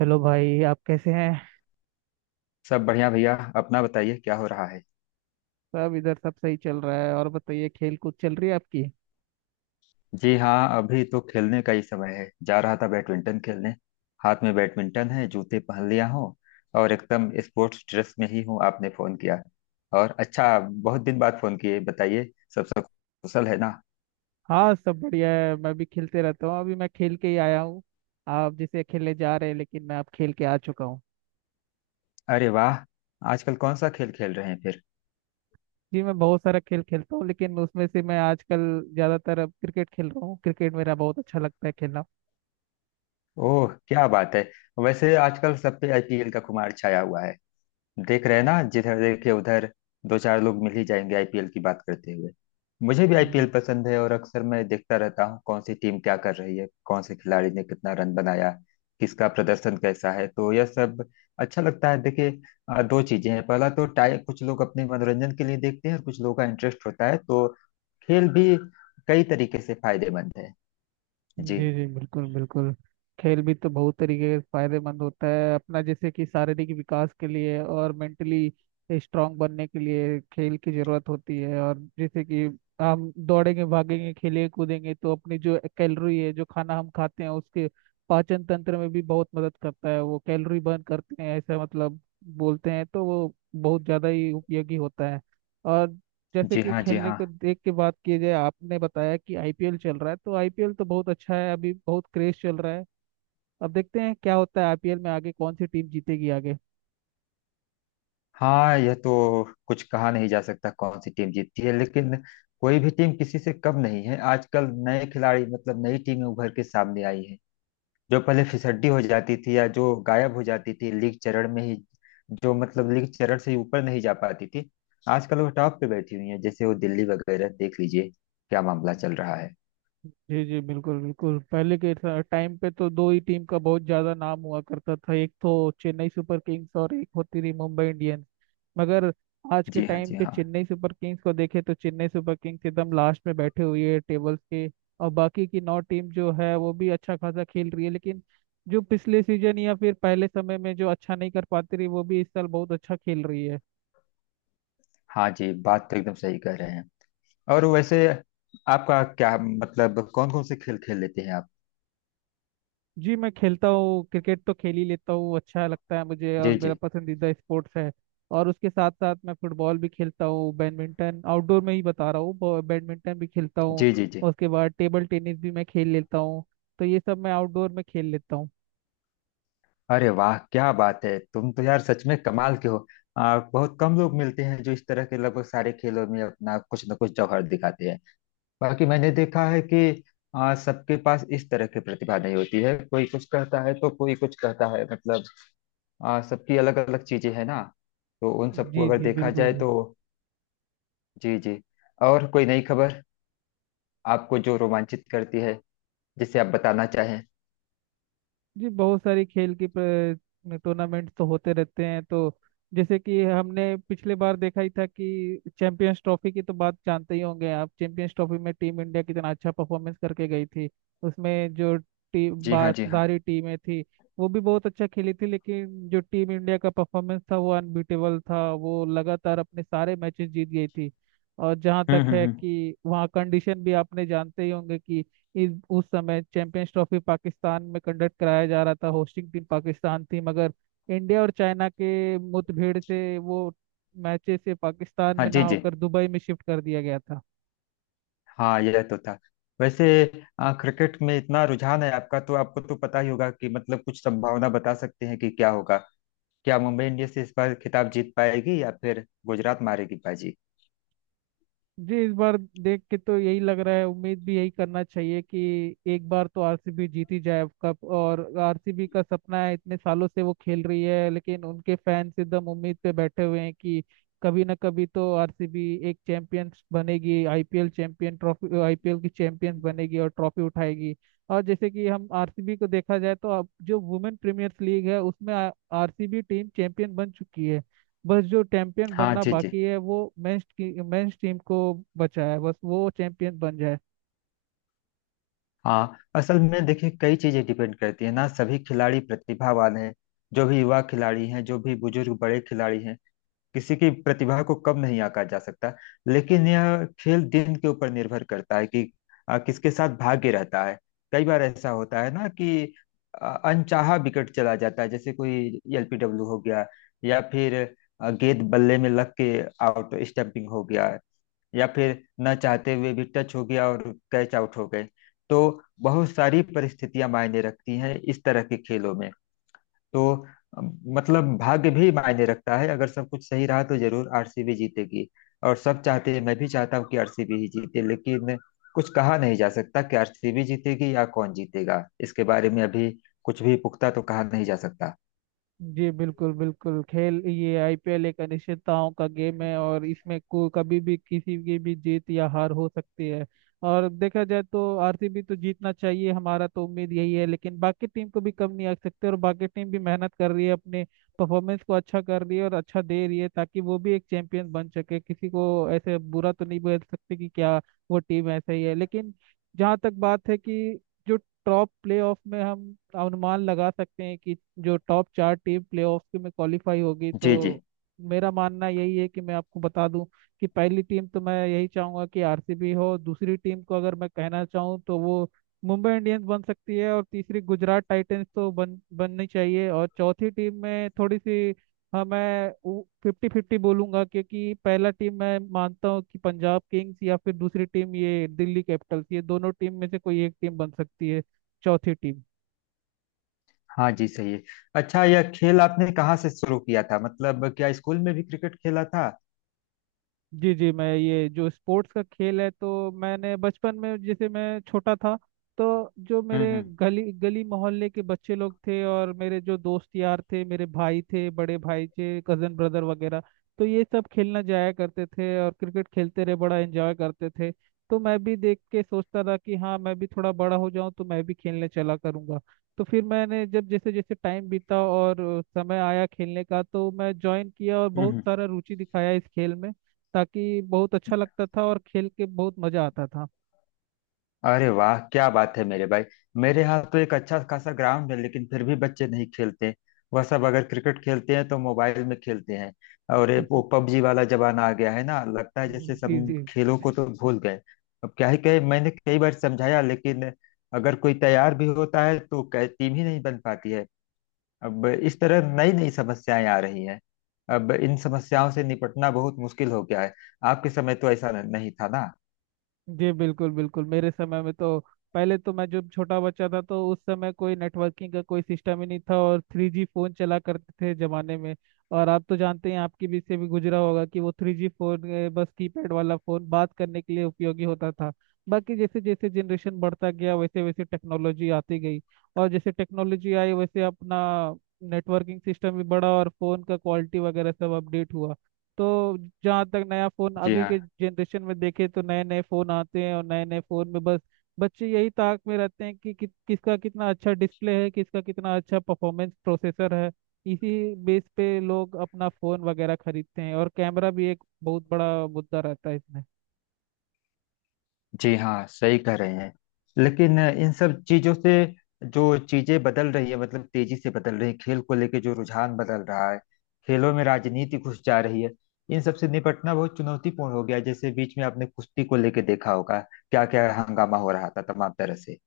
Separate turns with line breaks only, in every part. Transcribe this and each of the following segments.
Hello भाई, आप कैसे हैं।
सब बढ़िया भैया। अपना बताइए, क्या हो रहा है।
सब इधर सब सही चल रहा है। और बताइए, खेल कूद चल रही है आपकी।
जी हाँ, अभी तो खेलने का ही समय है। जा रहा था बैडमिंटन खेलने। हाथ में बैडमिंटन है, जूते पहन लिया हूँ और एकदम स्पोर्ट्स ड्रेस में ही हूँ, आपने फोन किया। और अच्छा, बहुत दिन बाद फोन किए, बताइए। सब सब कुशल है ना।
हाँ, सब बढ़िया है। मैं भी खेलते रहता हूँ। अभी मैं खेल के ही आया हूँ। आप जैसे खेलने जा रहे हैं लेकिन मैं अब खेल के आ चुका हूँ।
अरे वाह। आजकल कौन सा खेल खेल रहे हैं फिर।
जी, मैं बहुत सारा खेल खेलता हूँ लेकिन उसमें से मैं आजकल ज़्यादातर अब क्रिकेट खेल रहा हूँ। क्रिकेट मेरा बहुत अच्छा लगता है खेलना।
ओह क्या बात है। वैसे आजकल सब पे आईपीएल का खुमार छाया हुआ है। देख रहे हैं ना, जिधर देखे उधर दो चार लोग मिल ही जाएंगे आईपीएल की बात करते हुए। मुझे भी आईपीएल पसंद है और अक्सर मैं देखता रहता हूँ कौन सी टीम क्या कर रही है, कौन से खिलाड़ी ने कितना रन बनाया, किसका प्रदर्शन कैसा है। तो यह सब अच्छा लगता है। देखिए, दो चीजें हैं। पहला तो टाइम, कुछ लोग अपने मनोरंजन के लिए देखते हैं और कुछ लोगों का इंटरेस्ट होता है। तो खेल भी कई तरीके से फायदेमंद है। जी।
जी जी, बिल्कुल बिल्कुल। खेल भी तो बहुत तरीके से फायदेमंद होता है अपना, जैसे कि शारीरिक विकास के लिए और मेंटली स्ट्रांग बनने के लिए खेल की जरूरत होती है। और जैसे कि हम दौड़ेंगे, भागेंगे, खेलेंगे, कूदेंगे तो अपनी जो कैलोरी है, जो खाना हम खाते हैं उसके पाचन तंत्र में भी बहुत मदद करता है। वो कैलोरी बर्न करते हैं ऐसा, मतलब बोलते हैं, तो वो बहुत ज़्यादा ही उपयोगी होता है। और जैसे
जी
कि
हाँ, जी
खेलने
हाँ।
को देख के बात की जाए, आपने बताया कि आईपीएल चल रहा है तो आईपीएल तो बहुत अच्छा है, अभी बहुत क्रेज चल रहा है। अब देखते हैं क्या होता है आईपीएल में, आगे कौन सी टीम जीतेगी आगे।
हाँ, यह तो कुछ कहा नहीं जा सकता कौन सी टीम जीतती है, लेकिन कोई भी टीम किसी से कम नहीं है। आजकल नए खिलाड़ी, मतलब नई टीमें उभर के सामने आई हैं, जो पहले फिसड्डी हो जाती थी या जो गायब हो जाती थी लीग चरण में ही, जो मतलब लीग चरण से ही ऊपर नहीं जा पाती थी, आजकल वो टॉप पे बैठी हुई है। जैसे वो दिल्ली वगैरह देख लीजिए, क्या मामला चल रहा है।
जी जी, बिल्कुल बिल्कुल। पहले के टाइम पे तो दो ही टीम का बहुत ज्यादा नाम हुआ करता था, एक तो चेन्नई सुपर किंग्स और एक होती थी मुंबई इंडियंस। मगर आज के
जी हाँ,
टाइम
जी
पे
हाँ।
चेन्नई सुपर किंग्स को देखे तो चेन्नई सुपर किंग्स एकदम लास्ट में बैठे हुए है टेबल्स के। और बाकी की नौ टीम जो है वो भी अच्छा खासा खेल रही है, लेकिन जो पिछले सीजन या फिर पहले समय में जो अच्छा नहीं कर पाती रही, वो भी इस साल बहुत अच्छा खेल रही है।
हाँ जी, बात तो एकदम सही कह रहे हैं। और वैसे, आपका क्या मतलब, कौन कौन से खेल खेल लेते हैं आप।
जी, मैं खेलता हूँ। क्रिकेट तो खेल ही लेता हूँ, अच्छा लगता है मुझे और
जी
मेरा
जी।
पसंदीदा स्पोर्ट्स है। और उसके साथ साथ मैं फुटबॉल भी खेलता हूँ। बैडमिंटन, आउटडोर में ही बता रहा हूँ, बैडमिंटन भी खेलता हूँ।
जी जी जी।
और उसके बाद टेबल टेनिस भी मैं खेल लेता हूँ। तो ये सब मैं आउटडोर में खेल लेता हूँ।
अरे वाह क्या बात है, तुम तो यार सच में कमाल के हो। बहुत कम लोग मिलते हैं जो इस तरह के लगभग सारे खेलों में अपना कुछ न कुछ जौहर दिखाते हैं। बाकी मैंने देखा है कि सबके पास इस तरह की प्रतिभा नहीं होती है। कोई कुछ कहता है तो कोई कुछ कहता है, मतलब सबकी अलग अलग चीजें हैं ना। तो उन सबको
जी
अगर
जी,
देखा
बिल्कुल
जाए तो।
बिल्कुल।
जी जी। और कोई नई खबर आपको जो रोमांचित करती है, जिसे आप बताना चाहें।
जी, बहुत सारी खेल की टूर्नामेंट तो होते रहते हैं तो जैसे कि हमने पिछले बार देखा ही था कि चैंपियंस ट्रॉफी की, तो बात जानते ही होंगे आप। चैंपियंस ट्रॉफी में टीम इंडिया कितना अच्छा परफॉर्मेंस करके गई थी। उसमें जो टीम
जी
बा
हाँ, जी हाँ।
सारी टीमें थी वो भी बहुत अच्छा खेली थी, लेकिन जो टीम इंडिया का परफॉर्मेंस था वो अनबीटेबल था। वो लगातार अपने सारे मैचेस जीत गई थी। और जहाँ तक है
हम्म।
कि वहाँ कंडीशन भी आपने जानते ही होंगे कि इस उस समय चैंपियंस ट्रॉफी पाकिस्तान में कंडक्ट कराया जा रहा था, होस्टिंग टीम पाकिस्तान थी। मगर इंडिया और चाइना के मुठभेड़ से वो मैचेस से पाकिस्तान
हाँ
में
जी
ना
जी।
होकर दुबई में शिफ्ट कर दिया गया था।
हाँ यह तो था। वैसे, क्रिकेट में इतना रुझान है आपका तो आपको तो पता ही होगा कि, मतलब कुछ संभावना बता सकते हैं कि क्या होगा। क्या मुंबई इंडियंस इस बार खिताब जीत पाएगी या फिर गुजरात मारेगी बाजी।
जी, इस बार देख के तो यही लग रहा है, उम्मीद भी यही करना चाहिए कि एक बार तो आरसीबी जीत ही जाए कप। और आरसीबी का सपना है, इतने सालों से वो खेल रही है, लेकिन उनके फैंस एकदम उम्मीद पे बैठे हुए हैं कि कभी ना कभी तो आरसीबी एक चैंपियंस बनेगी, आईपीएल चैंपियन ट्रॉफी, आईपीएल की चैंपियंस बनेगी और ट्रॉफी उठाएगी। और जैसे कि हम आरसीबी को देखा जाए तो अब जो वुमेन प्रीमियर लीग है उसमें आरसीबी टीम चैंपियन बन चुकी है। बस जो चैंपियन
हाँ
बनना
जी जी।
बाकी है वो मेंस टीम को बचा है, बस वो चैंपियन बन जाए।
हाँ असल में देखिए, कई चीजें डिपेंड करती है ना। सभी खिलाड़ी प्रतिभावान हैं, जो भी युवा खिलाड़ी हैं जो भी बुजुर्ग बड़े खिलाड़ी हैं, किसी की प्रतिभा को कब नहीं आंका जा सकता। लेकिन यह खेल दिन के ऊपर निर्भर करता है कि किसके साथ भाग्य रहता है। कई बार ऐसा होता है ना कि अनचाहा विकेट चला जाता है, जैसे कोई एलपीडब्ल्यू हो गया, या फिर गेंद बल्ले में लग के आउट स्टंपिंग हो गया, या फिर न चाहते हुए भी टच हो गया और कैच आउट हो गए। तो बहुत सारी परिस्थितियां मायने रखती हैं इस तरह के खेलों में। तो मतलब भाग्य भी मायने रखता है। अगर सब कुछ सही रहा तो जरूर आरसीबी जीतेगी, और सब चाहते हैं, मैं भी चाहता हूँ कि आरसीबी ही जीते, लेकिन कुछ कहा नहीं जा सकता कि आरसीबी जीतेगी या कौन जीतेगा, इसके बारे में अभी कुछ भी पुख्ता तो कहा नहीं जा सकता।
जी, बिल्कुल बिल्कुल। खेल ये आईपीएल एक अनिश्चितताओं का गेम है और इसमें को कभी भी किसी की भी जीत या हार हो सकती है। और देखा जाए तो आरसीबी तो जीतना चाहिए, हमारा तो उम्मीद यही है, लेकिन बाकी टीम को भी कम नहीं आ सकते और बाकी टीम भी मेहनत कर रही है, अपने परफॉर्मेंस को अच्छा कर रही है और अच्छा दे रही है ताकि वो भी एक चैंपियन बन सके। किसी को ऐसे बुरा तो नहीं बोल सकते कि क्या वो टीम ऐसा ही है, लेकिन जहाँ तक बात है कि जो टॉप प्लेऑफ में हम अनुमान लगा सकते हैं कि जो टॉप चार टीम प्लेऑफ के में क्वालिफाई होगी
जी जी।
तो मेरा मानना यही है, कि मैं आपको बता दूं कि पहली टीम तो मैं यही चाहूंगा कि आरसीबी हो, दूसरी टीम को अगर मैं कहना चाहूँ तो वो मुंबई इंडियंस बन सकती है, और तीसरी गुजरात टाइटंस तो बन बननी चाहिए, और चौथी टीम में थोड़ी सी, हाँ मैं 50-50 बोलूंगा, क्योंकि पहला टीम मैं मानता हूँ कि पंजाब किंग्स या फिर दूसरी टीम ये दिल्ली कैपिटल्स, ये दोनों टीम में से कोई एक टीम बन सकती है चौथी टीम।
हाँ जी सही है। अच्छा, यह खेल आपने कहाँ से शुरू किया था? मतलब क्या स्कूल में भी क्रिकेट खेला था?
जी जी, मैं ये जो स्पोर्ट्स का खेल है तो मैंने बचपन में, जैसे मैं छोटा था, तो जो मेरे
हम्म हम्म
गली गली मोहल्ले के बच्चे लोग थे और मेरे जो दोस्त यार थे, मेरे भाई थे, बड़े भाई थे, कजन ब्रदर वगैरह, तो ये सब खेलना जाया करते थे और क्रिकेट खेलते रहे, बड़ा एंजॉय करते थे। तो मैं भी देख के सोचता था कि हाँ, मैं भी थोड़ा बड़ा हो जाऊं तो मैं भी खेलने चला करूंगा। तो फिर मैंने जब जैसे जैसे टाइम बीता और समय आया खेलने का, तो मैं ज्वाइन किया और बहुत
हम्म।
सारा रुचि दिखाया इस खेल में, ताकि बहुत अच्छा लगता था और खेल के बहुत मजा आता था।
अरे वाह क्या बात है मेरे भाई। मेरे यहाँ तो एक अच्छा खासा ग्राउंड है लेकिन फिर भी बच्चे नहीं खेलते। वह सब अगर क्रिकेट खेलते हैं तो मोबाइल में खेलते हैं। और ये वो पबजी वाला जमाना आ गया है ना, लगता है जैसे सब
जी जी।
खेलों को तो भूल गए। अब क्या ही कहे, मैंने कई बार समझाया लेकिन अगर कोई तैयार भी होता है तो टीम ही नहीं बन पाती है। अब इस तरह नई नई समस्याएं आ रही हैं। अब इन समस्याओं से निपटना बहुत मुश्किल हो गया है। आपके समय तो ऐसा नहीं था ना।
जी, बिल्कुल बिल्कुल। मेरे समय में तो पहले तो मैं जब छोटा बच्चा था, तो उस समय कोई नेटवर्किंग का कोई सिस्टम ही नहीं था और 3G फोन चला करते थे जमाने में। और आप तो जानते हैं, आपके बीच से भी गुजरा होगा कि वो 3G फोन, बस कीपैड वाला फोन बात करने के लिए उपयोगी होता था। बाकी जैसे जैसे जनरेशन बढ़ता गया वैसे वैसे टेक्नोलॉजी आती गई, और जैसे टेक्नोलॉजी आई वैसे अपना नेटवर्किंग सिस्टम भी बढ़ा और फोन का क्वालिटी वगैरह सब अपडेट हुआ। तो जहाँ तक नया फ़ोन
जी
अभी के जनरेशन में देखे तो नए नए फ़ोन आते हैं और नए नए फ़ोन में बस बच्चे यही ताक में रहते हैं कि किसका कितना अच्छा डिस्प्ले है, किसका कितना अच्छा परफॉर्मेंस प्रोसेसर है। इसी बेस पे लोग अपना फ़ोन वगैरह खरीदते हैं और कैमरा भी एक बहुत बड़ा मुद्दा रहता है इसमें।
जी हाँ सही कह रहे हैं। लेकिन इन सब चीजों से जो चीजें बदल रही है, मतलब तेजी से बदल रही है, खेल को लेके जो रुझान बदल रहा है, खेलों में राजनीति घुस जा रही है, इन सब से निपटना बहुत चुनौतीपूर्ण हो गया है। जैसे बीच में आपने कुश्ती को लेके देखा होगा क्या क्या हंगामा हो रहा था तमाम तरह से।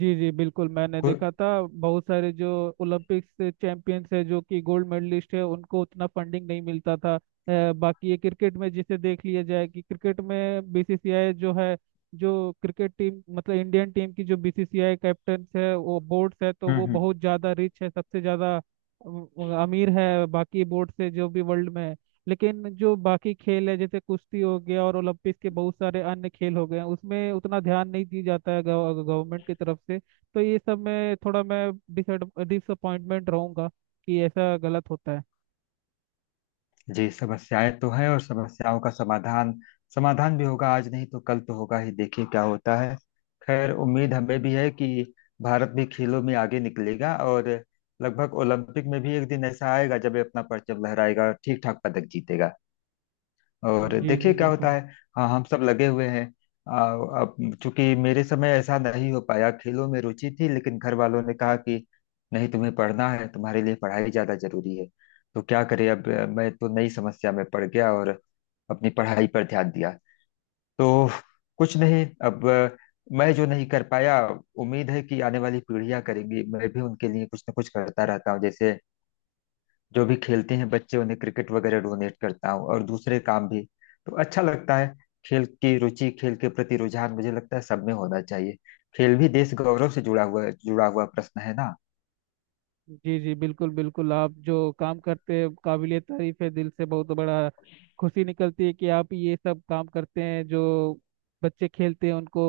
जी जी बिल्कुल, मैंने
कु-
देखा था बहुत सारे जो ओलंपिक्स से चैंपियंस है, जो कि गोल्ड मेडलिस्ट है, उनको उतना फंडिंग नहीं मिलता था। बाकी ये क्रिकेट में जिसे देख लिया जाए कि क्रिकेट में बीसीसीआई जो है, जो क्रिकेट टीम मतलब इंडियन टीम की जो बीसीसीआई कैप्टन है वो बोर्ड्स है, तो वो
हम्म।
बहुत ज़्यादा रिच है, सबसे ज़्यादा अमीर है बाकी बोर्ड से जो भी वर्ल्ड में है। लेकिन जो बाकी खेल है जैसे कुश्ती हो गया और ओलंपिक्स के बहुत सारे अन्य खेल हो गए हैं उसमें उतना ध्यान नहीं दिया जाता है गवर्नमेंट की तरफ से। तो ये सब में थोड़ा मैं डिसअपॉइंटमेंट रहूंगा कि ऐसा गलत होता है।
जी समस्याएं तो हैं, और समस्याओं का समाधान समाधान भी होगा। आज नहीं तो कल तो होगा ही, देखिए क्या होता है। खैर उम्मीद हमें भी है कि भारत भी खेलों में आगे निकलेगा और लगभग ओलंपिक में भी एक दिन ऐसा आएगा जब ये अपना परचम लहराएगा और ठीक ठाक पदक जीतेगा। और
जी जी,
देखिए क्या होता
बिल्कुल।
है। हाँ हम सब लगे हुए हैं। आ, अब, चूंकि मेरे समय ऐसा नहीं हो पाया, खेलों में रुचि थी लेकिन घर वालों ने कहा कि नहीं, तुम्हें पढ़ना है, तुम्हारे लिए पढ़ाई ज्यादा जरूरी है। तो क्या करें, अब मैं तो नई समस्या में पड़ गया और अपनी पढ़ाई पर ध्यान दिया। तो कुछ नहीं, अब मैं जो नहीं कर पाया, उम्मीद है कि आने वाली पीढ़ियां करेंगी। मैं भी उनके लिए कुछ ना कुछ करता रहता हूँ, जैसे जो भी खेलते हैं बच्चे उन्हें क्रिकेट वगैरह डोनेट करता हूँ और दूसरे काम भी। तो अच्छा लगता है। खेल की रुचि, खेल के प्रति रुझान मुझे लगता है सब में होना चाहिए। खेल भी देश गौरव से जुड़ा हुआ प्रश्न है ना।
जी जी, बिल्कुल बिल्कुल। आप जो काम करते हैं, काबिलियत तारीफ है दिल से, बहुत बड़ा खुशी निकलती है कि आप ये सब काम करते हैं। जो बच्चे खेलते हैं उनको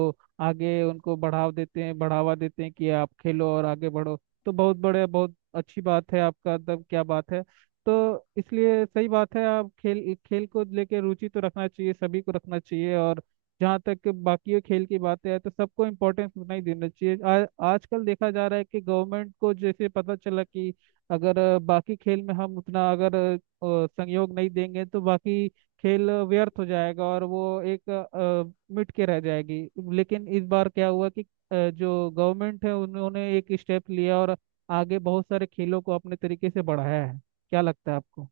आगे, उनको बढ़ाव देते हैं, बढ़ावा देते हैं कि आप खेलो और आगे बढ़ो। तो बहुत बड़े, बहुत अच्छी बात है आपका। तब क्या बात है। तो इसलिए सही बात है, आप खेल, खेल को लेके रुचि तो रखना चाहिए, सभी को रखना चाहिए। और जहाँ तक बाकी खेल की बातें है तो सबको इम्पोर्टेंस उतना ही देना चाहिए। आजकल देखा जा रहा है कि गवर्नमेंट को जैसे पता चला कि अगर बाकी खेल में हम उतना, अगर संयोग नहीं देंगे तो बाकी खेल व्यर्थ हो जाएगा और वो एक मिट के रह जाएगी। लेकिन इस बार क्या हुआ कि जो गवर्नमेंट है उन्होंने एक स्टेप लिया और आगे बहुत सारे खेलों को अपने तरीके से बढ़ाया है। क्या लगता है आपको।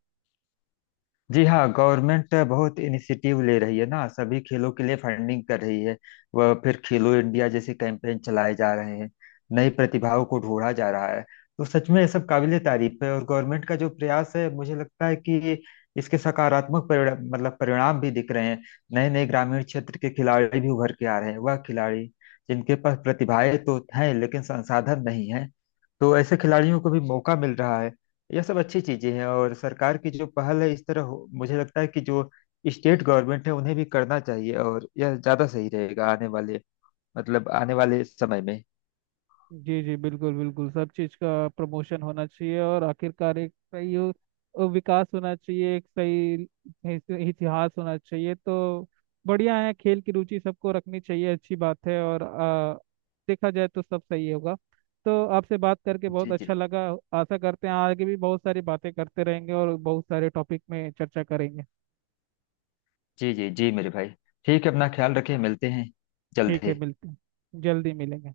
जी हाँ, गवर्नमेंट बहुत इनिशिएटिव ले रही है ना, सभी खेलों के लिए फंडिंग कर रही है। वह फिर खेलो इंडिया जैसे कैंपेन चलाए जा रहे हैं, नई प्रतिभाओं को ढूंढा जा रहा है। तो सच में ये सब काबिले तारीफ है, और गवर्नमेंट का जो प्रयास है मुझे लगता है कि इसके सकारात्मक परिणा मतलब परिणाम भी दिख रहे हैं। नए नए ग्रामीण क्षेत्र के खिलाड़ी भी उभर के आ रहे हैं, वह खिलाड़ी जिनके पास प्रतिभाएं तो हैं लेकिन संसाधन नहीं है। तो ऐसे खिलाड़ियों को भी मौका मिल रहा है। यह सब अच्छी चीजें हैं, और सरकार की जो पहल है इस तरह मुझे लगता है कि जो स्टेट गवर्नमेंट है उन्हें भी करना चाहिए, और यह ज्यादा सही रहेगा आने वाले, आने वाले समय में।
जी जी, बिल्कुल बिल्कुल। सब चीज़ का प्रमोशन होना चाहिए और आखिरकार एक सही विकास होना चाहिए, एक सही इतिहास होना चाहिए तो बढ़िया है। खेल की रुचि सबको रखनी चाहिए, अच्छी बात है। और देखा जाए तो सब सही होगा। तो आपसे बात करके बहुत
जी
अच्छा
जी।
लगा। आशा करते हैं आगे भी बहुत सारी बातें करते रहेंगे और बहुत सारे टॉपिक में चर्चा करेंगे।
जी जी जी मेरे भाई। ठीक है, अपना ख्याल रखें, मिलते हैं
ठीक है,
जल्दी।
मिलते हैं, जल्दी मिलेंगे।